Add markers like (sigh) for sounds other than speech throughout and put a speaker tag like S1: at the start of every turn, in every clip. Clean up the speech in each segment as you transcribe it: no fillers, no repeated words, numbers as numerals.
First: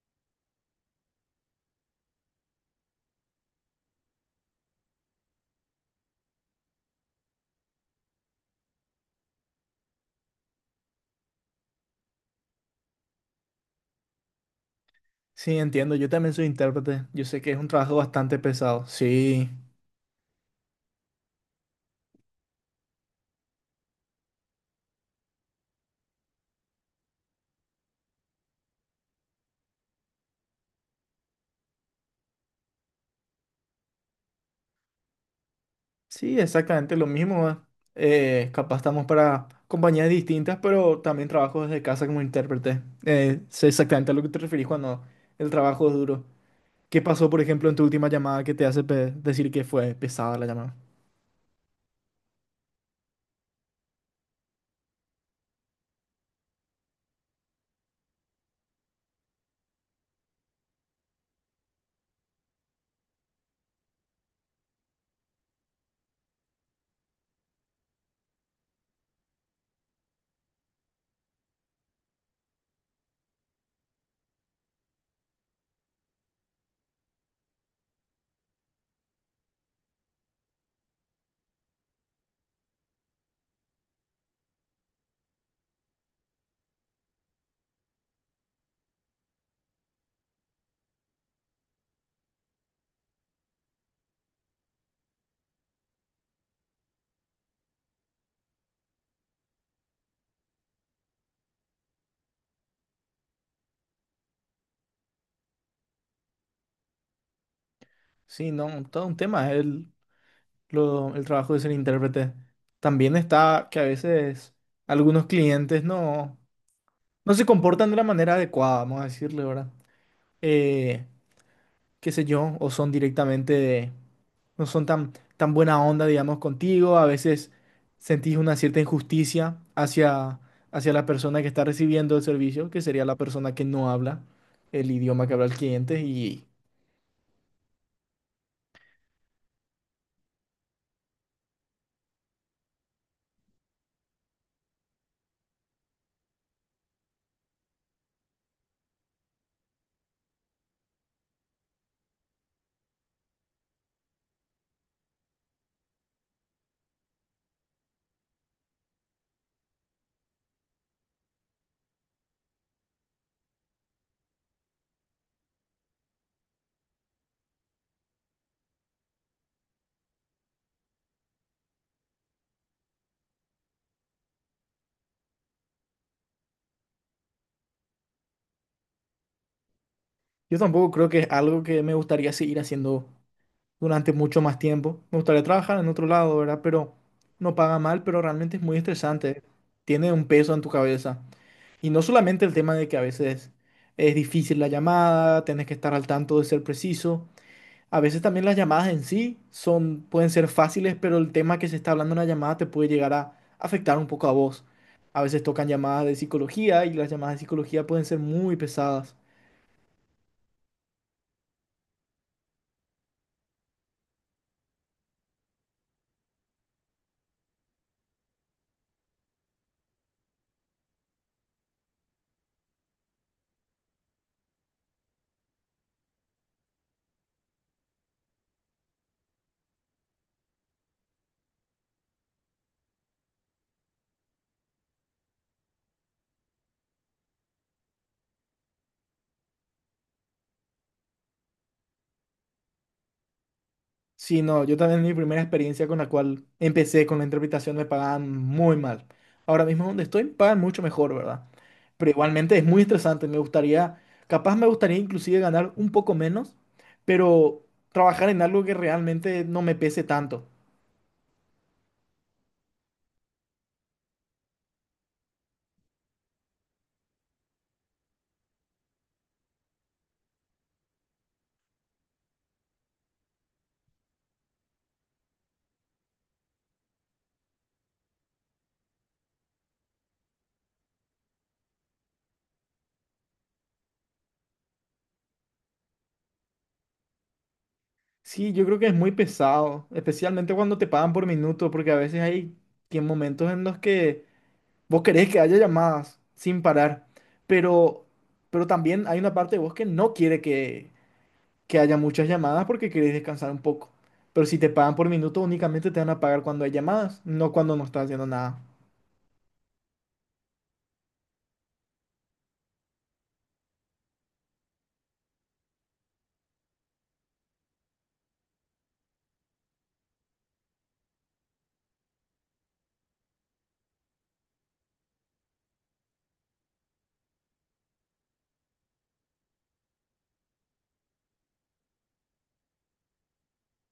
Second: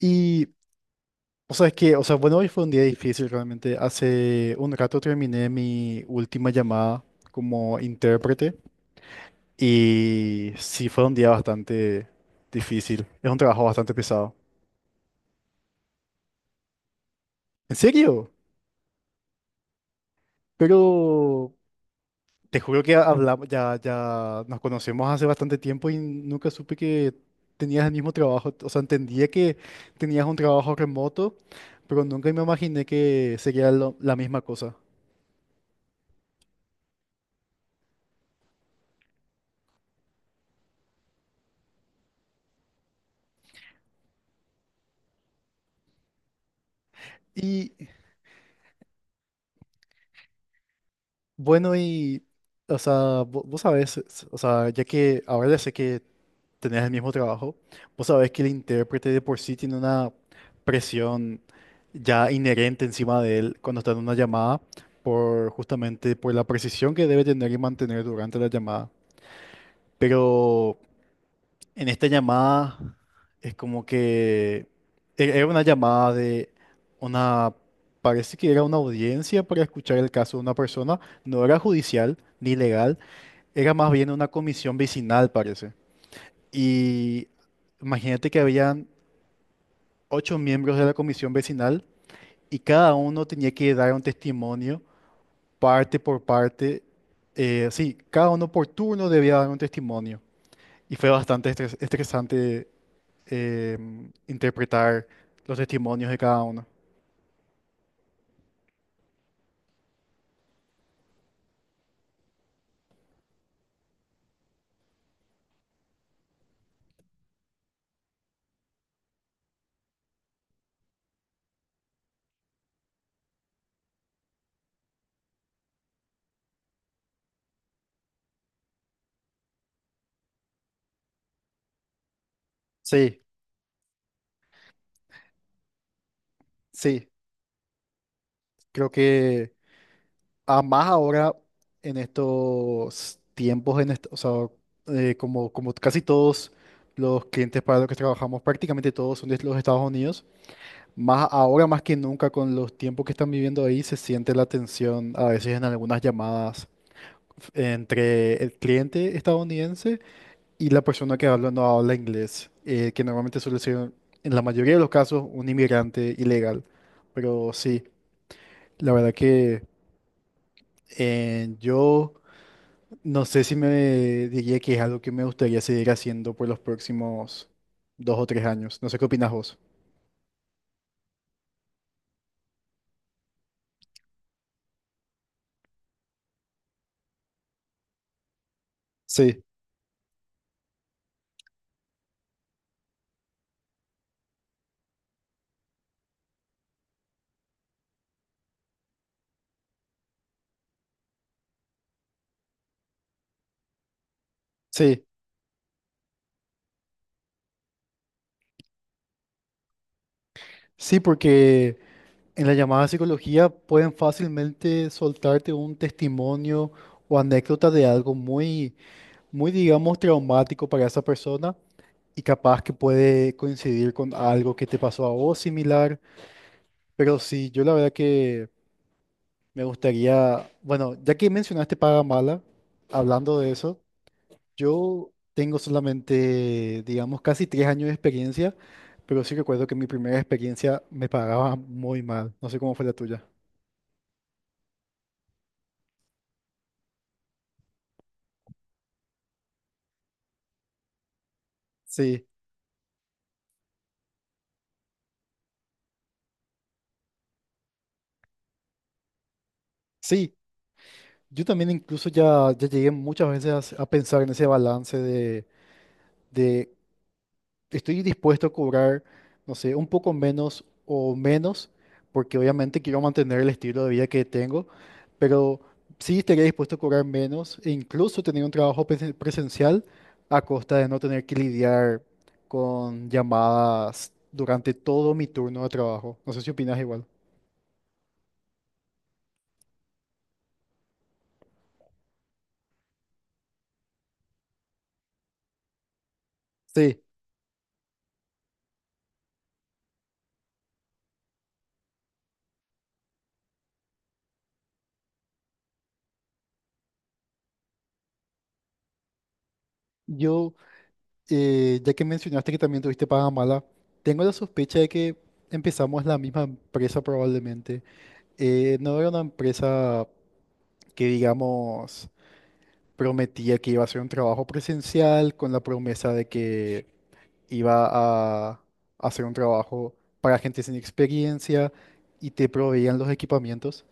S1: Y, o sea, es que, o sea, bueno, hoy fue un día difícil realmente. Hace un rato terminé mi última llamada como intérprete y sí fue un día bastante difícil. Es un trabajo bastante pesado.
S2: Sí, entiendo, yo también soy intérprete, yo sé que es un
S1: ¿En
S2: trabajo
S1: serio?
S2: bastante pesado. Sí,
S1: Pero te juro que hablamos. Ya nos conocemos hace bastante tiempo y nunca supe que tenías el mismo trabajo. O sea, entendía que tenías un trabajo remoto, pero nunca me imaginé que sería la misma cosa.
S2: sí, exactamente lo mismo. ¿Eh? Capaz estamos para compañías distintas, pero también trabajo desde casa como intérprete. Sé exactamente a lo que te referís cuando el trabajo es duro. ¿Qué pasó, por ejemplo,
S1: Y
S2: en tu última llamada que te hace decir que fue pesada la llamada?
S1: Bueno, y, o sea, vos sabés, o sea, ya que ahora ya sé que tenés el mismo trabajo, vos sabés que el intérprete de por sí tiene una presión ya inherente encima de él cuando está en una llamada, por justamente por la precisión que debe tener y mantener durante la llamada. Pero en esta llamada es como que era una llamada de una, parece que era una audiencia para escuchar el caso de una persona, no era judicial ni legal, era más bien una comisión vecinal, parece. Y imagínate que habían ocho miembros de la comisión vecinal y cada uno tenía que dar un testimonio parte por parte. Sí, cada uno por turno debía dar un testimonio. Y fue bastante estresante, eh, interpretar los testimonios de cada uno.
S2: Sí, no, todo un tema, es el trabajo de ser intérprete. También está que a veces algunos clientes no se comportan de la manera adecuada, vamos a decirle, ¿verdad? eh, qué sé yo, o son directamente no son tan buena onda, digamos, contigo, a veces sentís una cierta injusticia hacia la persona que está recibiendo el servicio, que sería la
S1: Sí,
S2: persona que no habla el idioma que habla el cliente, y
S1: sí, creo que a más ahora en estos tiempos, o sea, como casi todos los clientes para los que trabajamos, prácticamente todos son de los Estados Unidos. Más ahora más que nunca con los tiempos que están viviendo ahí, se siente la tensión a veces en algunas llamadas, entre el cliente estadounidense y la persona que habla no habla inglés, que normalmente suele ser, en la mayoría de los casos, un inmigrante ilegal. Pero sí, la verdad que yo no sé si me diría que es algo que me gustaría seguir haciendo por los próximos 2 o 3 años. No sé qué opinas vos.
S2: yo tampoco creo que es algo que me gustaría seguir haciendo durante mucho más tiempo. Me gustaría trabajar en otro lado, ¿verdad? Pero no paga mal, pero realmente es muy estresante,
S1: Sí,
S2: tiene un peso en tu cabeza. Y no solamente el tema de que a veces es difícil la llamada, tienes que estar al tanto de ser preciso. A veces también las llamadas en sí pueden ser fáciles, pero el tema que se está hablando en la llamada te puede llegar a afectar un poco a vos.
S1: sí,
S2: A veces tocan llamadas de psicología y las llamadas de psicología pueden ser muy pesadas.
S1: sí, porque en la llamada psicología pueden fácilmente soltarte un testimonio o anécdota de algo muy muy, digamos, traumático para esa persona y capaz que puede coincidir con algo que te pasó a vos similar. Pero sí, yo la verdad que me gustaría, bueno, ya que mencionaste paga mala, hablando de eso, yo tengo solamente, digamos, casi 3 años de experiencia, pero sí recuerdo que mi primera experiencia me pagaba muy mal. No sé cómo fue la tuya.
S2: Sí, no, yo también mi primera experiencia con la cual empecé con la interpretación me pagaban muy mal. Ahora mismo donde estoy pagan mucho mejor, ¿verdad? Pero
S1: Sí,
S2: igualmente es muy estresante, me gustaría, capaz me gustaría inclusive ganar un poco menos, pero trabajar en algo que realmente no me pese
S1: sí,
S2: tanto.
S1: yo también incluso ya llegué muchas veces a pensar en ese balance de estoy dispuesto a cobrar, no sé, un poco menos o menos, porque obviamente quiero mantener el estilo de vida que tengo, pero sí estaría dispuesto a cobrar menos e incluso tener un trabajo presencial a costa de no tener que lidiar con llamadas durante todo mi turno de trabajo. No sé si opinas igual.
S2: Sí, yo creo que es muy pesado, especialmente cuando te pagan por minuto, porque a veces hay que momentos en los que vos querés que haya llamadas sin
S1: Sí,
S2: parar, pero, pero también hay una parte de vos que no quiere que haya muchas llamadas porque querés descansar un poco. Pero si te pagan por minuto, únicamente te van a pagar cuando hay llamadas, no cuando no estás haciendo nada.
S1: yo, ya que mencionaste que también tuviste paga mala, tengo la sospecha de que empezamos la misma empresa probablemente. No era una empresa que digamos prometía que iba a hacer un trabajo presencial, con la promesa de que iba a hacer un trabajo para gente sin experiencia y te proveían los equipamientos.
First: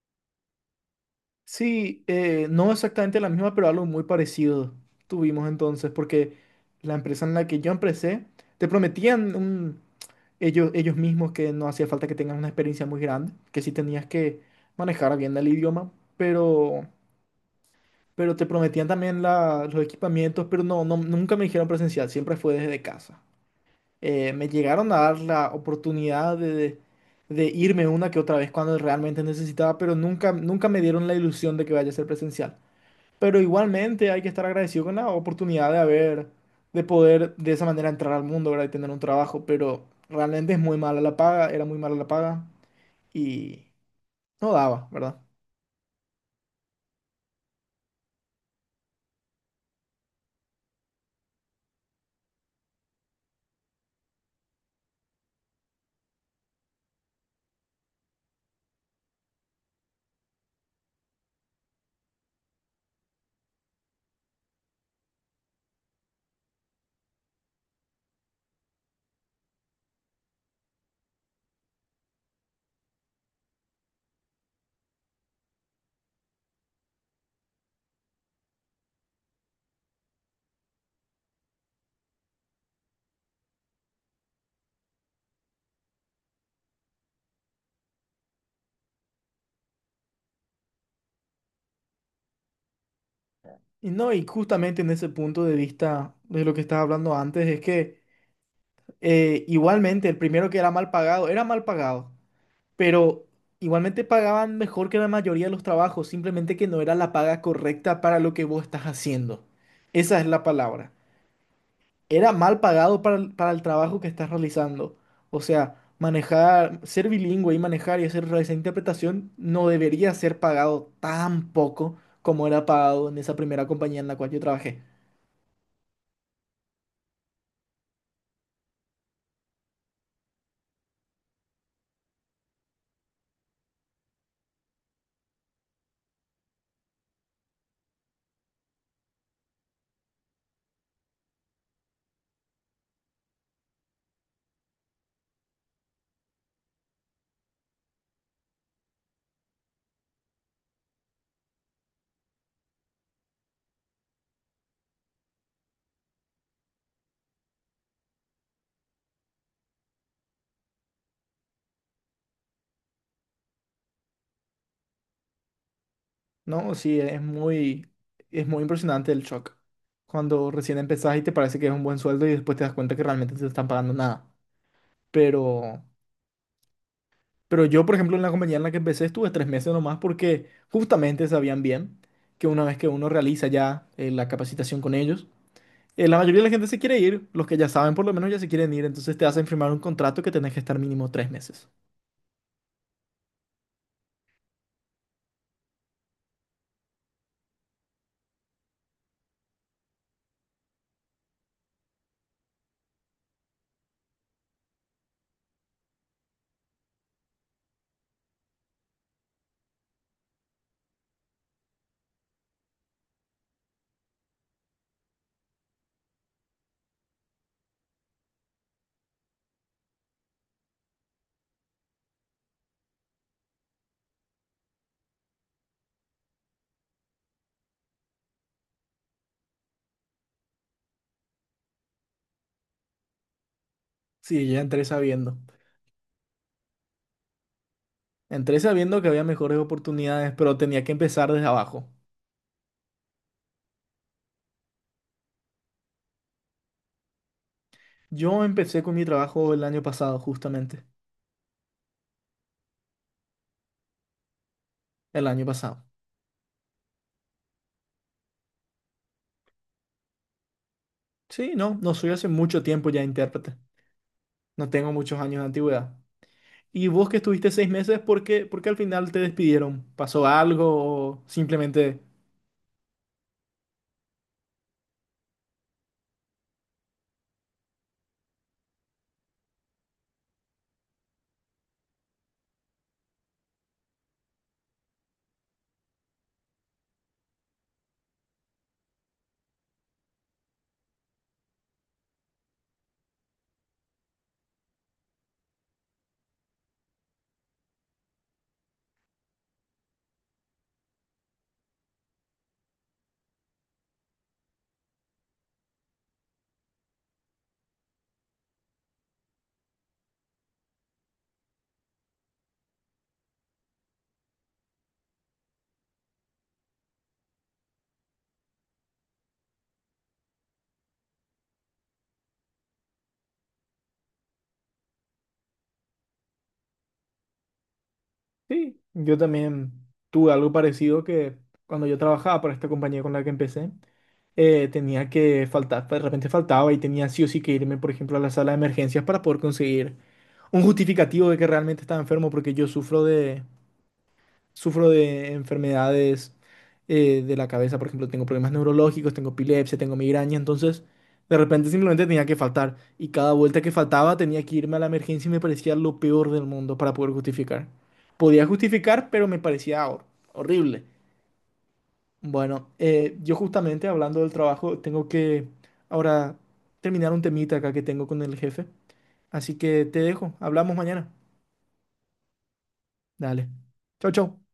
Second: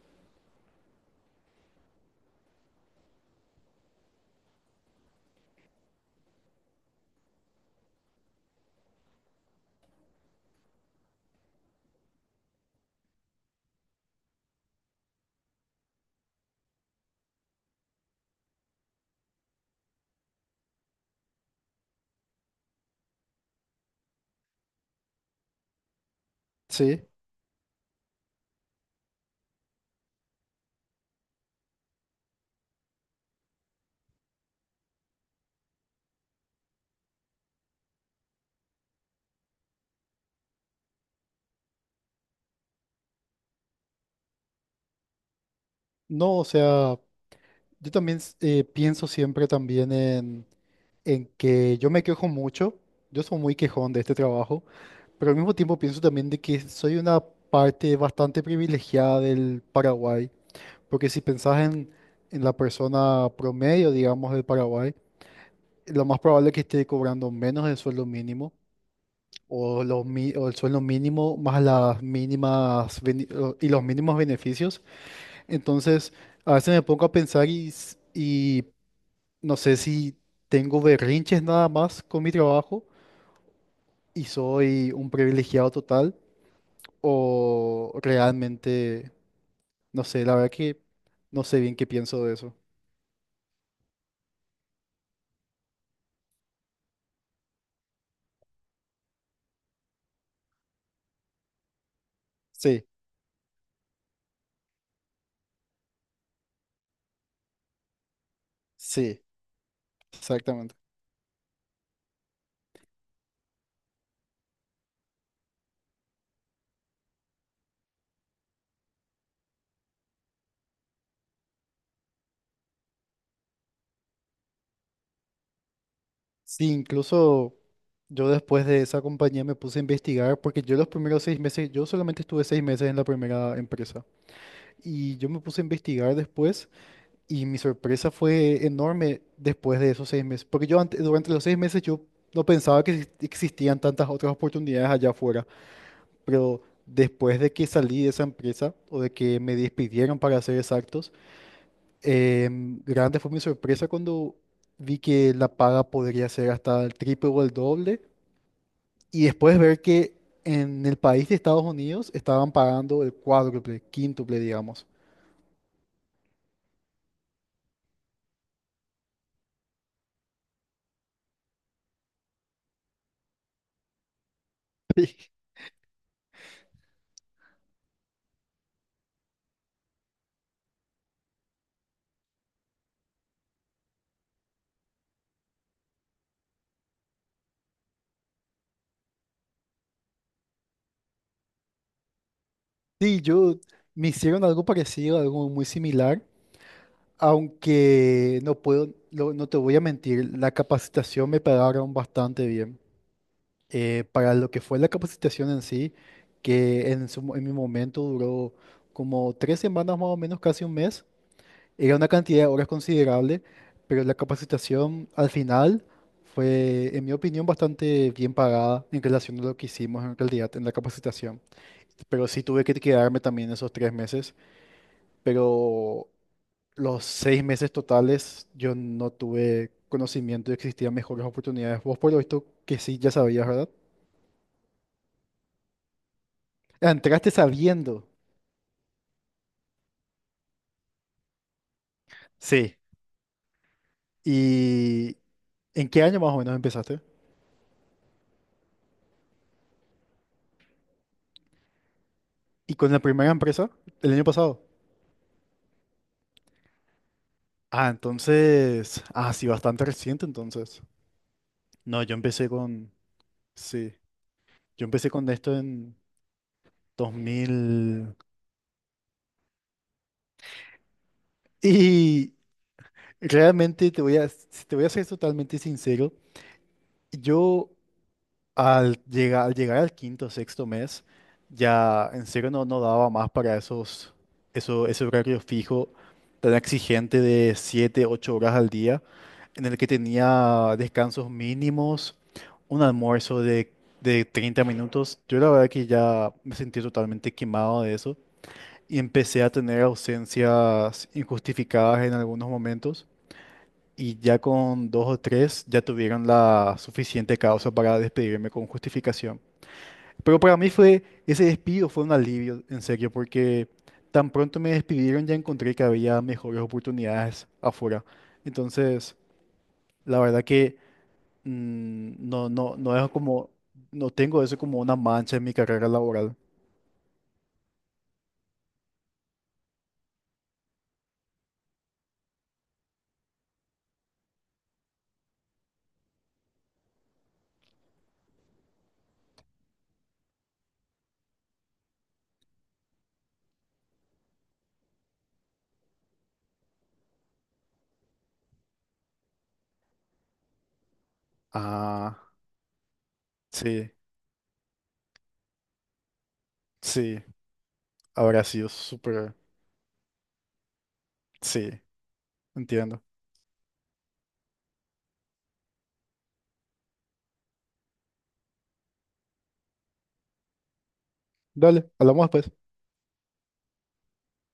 S2: Sí, no exactamente la misma, pero algo muy parecido tuvimos entonces, porque la empresa en la que yo empecé, te prometían ellos mismos que no hacía falta que tengas una experiencia muy grande, que sí tenías que manejar bien el idioma, pero, pero te prometían también los equipamientos, pero no, nunca me dijeron presencial, siempre fue desde casa. Me llegaron a dar la oportunidad
S1: Sí,
S2: de irme una que otra vez cuando realmente necesitaba, pero nunca me dieron la ilusión de que vaya a ser presencial. Pero igualmente hay que estar agradecido con la oportunidad de haber, de poder de esa manera entrar al mundo, ¿verdad? Y tener un trabajo, pero realmente es muy mala la paga, era muy mala la paga y no daba, ¿verdad?
S1: no, o sea, yo también pienso siempre también en que yo me quejo mucho, yo soy muy quejón de este trabajo, pero al mismo tiempo pienso también de que soy una parte bastante privilegiada del Paraguay. Porque si pensás en la persona promedio, digamos, del Paraguay, lo más probable es que esté cobrando menos del sueldo mínimo o, el sueldo mínimo más las mínimas y los mínimos beneficios. Entonces, a veces me pongo a pensar y no sé si tengo berrinches nada más con mi trabajo y soy un privilegiado total o realmente, no sé, la verdad que no sé bien qué pienso de eso.
S2: Y no, y justamente en ese punto de vista de lo que estaba hablando antes, es que igualmente el primero que era mal pagado
S1: Sí,
S2: pero igualmente pagaban mejor que la mayoría de los trabajos, simplemente que no era la paga correcta para lo que vos estás
S1: sí,
S2: haciendo. Esa es la
S1: exactamente.
S2: palabra. Era mal pagado para el trabajo que estás realizando. O sea, manejar, ser bilingüe y manejar y hacer esa interpretación no debería ser pagado tan poco como era pagado en esa primera compañía en la cual yo trabajé.
S1: Sí, incluso yo después de esa compañía me puse a investigar, porque yo los primeros 6 meses, yo solamente estuve 6 meses en la primera empresa, y yo me puse a investigar después y mi sorpresa fue enorme después de esos 6 meses. Porque yo antes, durante los 6 meses, yo no pensaba que existían tantas otras oportunidades allá afuera, pero después de que salí de esa empresa o de que me despidieron para ser exactos, grande fue mi sorpresa cuando vi que la paga podría ser hasta el triple o el doble. Y después ver que en el país de Estados Unidos estaban pagando el cuádruple, quíntuple, digamos.
S2: No, sí, es es muy impresionante el shock. Cuando recién empezás y te parece que es un buen sueldo y después te das cuenta que realmente te están pagando nada.
S1: (laughs)
S2: Pero, pero yo, por ejemplo, en la compañía en la que empecé estuve 3 meses nomás porque justamente sabían bien que una vez que uno realiza ya la capacitación con ellos, la mayoría de la gente se quiere ir, los que ya saben por lo menos ya se quieren ir, entonces te hacen firmar un contrato que tenés que estar mínimo 3 meses.
S1: Sí, yo me hicieron algo parecido, algo muy similar, aunque no puedo, no te voy a mentir, la capacitación me pagaron bastante bien. Para lo que fue la capacitación en sí, que en, en mi momento duró como 3 semanas más o menos, casi un mes, era una cantidad de horas considerable, pero la capacitación al final fue, en mi opinión, bastante bien pagada en relación a lo que hicimos en realidad en la capacitación. Pero sí tuve que quedarme también esos 3 meses. Pero los 6 meses totales yo no tuve conocimiento de que existían mejores oportunidades. Vos por lo visto que sí, ya sabías, ¿verdad?
S2: Sí, ya entré sabiendo.
S1: Ah, entraste sabiendo.
S2: Entré sabiendo que había mejores oportunidades, pero tenía que empezar desde abajo.
S1: Sí. ¿Y en qué año más o menos empezaste?
S2: Yo empecé con mi trabajo el año pasado, justamente,
S1: ¿Y con la primera empresa? ¿El año pasado?
S2: el año pasado.
S1: Ah, entonces, ah, sí, bastante reciente entonces.
S2: Sí, no, no
S1: No,
S2: soy
S1: yo
S2: hace
S1: empecé
S2: mucho tiempo
S1: con,
S2: ya intérprete,
S1: sí,
S2: no
S1: yo
S2: tengo
S1: empecé
S2: muchos
S1: con
S2: años de
S1: esto
S2: antigüedad.
S1: en
S2: ¿Y vos
S1: dos
S2: que estuviste 6 meses,
S1: mil
S2: por qué al final te despidieron? ¿Pasó algo o simplemente...
S1: y realmente, si te voy a ser totalmente sincero, yo al llegar al quinto, o sexto mes, ya en serio no daba más para ese horario fijo tan exigente de 7 8 horas al día, en el que tenía descansos mínimos, un almuerzo de, 30 minutos. Yo la verdad que ya me sentí totalmente quemado de eso y empecé a tener ausencias injustificadas en algunos momentos. Y ya con dos o tres ya tuvieron la suficiente causa para despedirme con justificación. Pero para mí fue, ese despido fue un alivio, en serio, porque tan pronto me despidieron ya encontré que había mejores oportunidades afuera. Entonces, la verdad que no, no, no es como, no tengo eso como una mancha en mi carrera laboral.
S2: Sí, yo también tuve algo parecido que cuando yo trabajaba para esta compañía con la que empecé, tenía que faltar, de repente faltaba y tenía sí o sí que irme, por ejemplo, a la sala de emergencias para poder conseguir un justificativo de que realmente estaba enfermo porque yo sufro de, sufro de enfermedades de la cabeza, por ejemplo, tengo problemas neurológicos, tengo epilepsia, tengo migraña, entonces de repente simplemente tenía
S1: Ah,
S2: que faltar y cada vuelta que
S1: sí,
S2: faltaba tenía que irme a la emergencia y me parecía lo peor del mundo para poder
S1: sí,
S2: justificar.
S1: habrá
S2: Podía
S1: sido
S2: justificar, pero
S1: súper,
S2: me parecía horrible.
S1: sí,
S2: Bueno,
S1: entiendo.
S2: yo justamente hablando del trabajo, tengo que ahora terminar un temita acá que tengo con el jefe, así que te dejo, hablamos mañana.
S1: Dale, hablamos después.
S2: Dale. Chau, chau.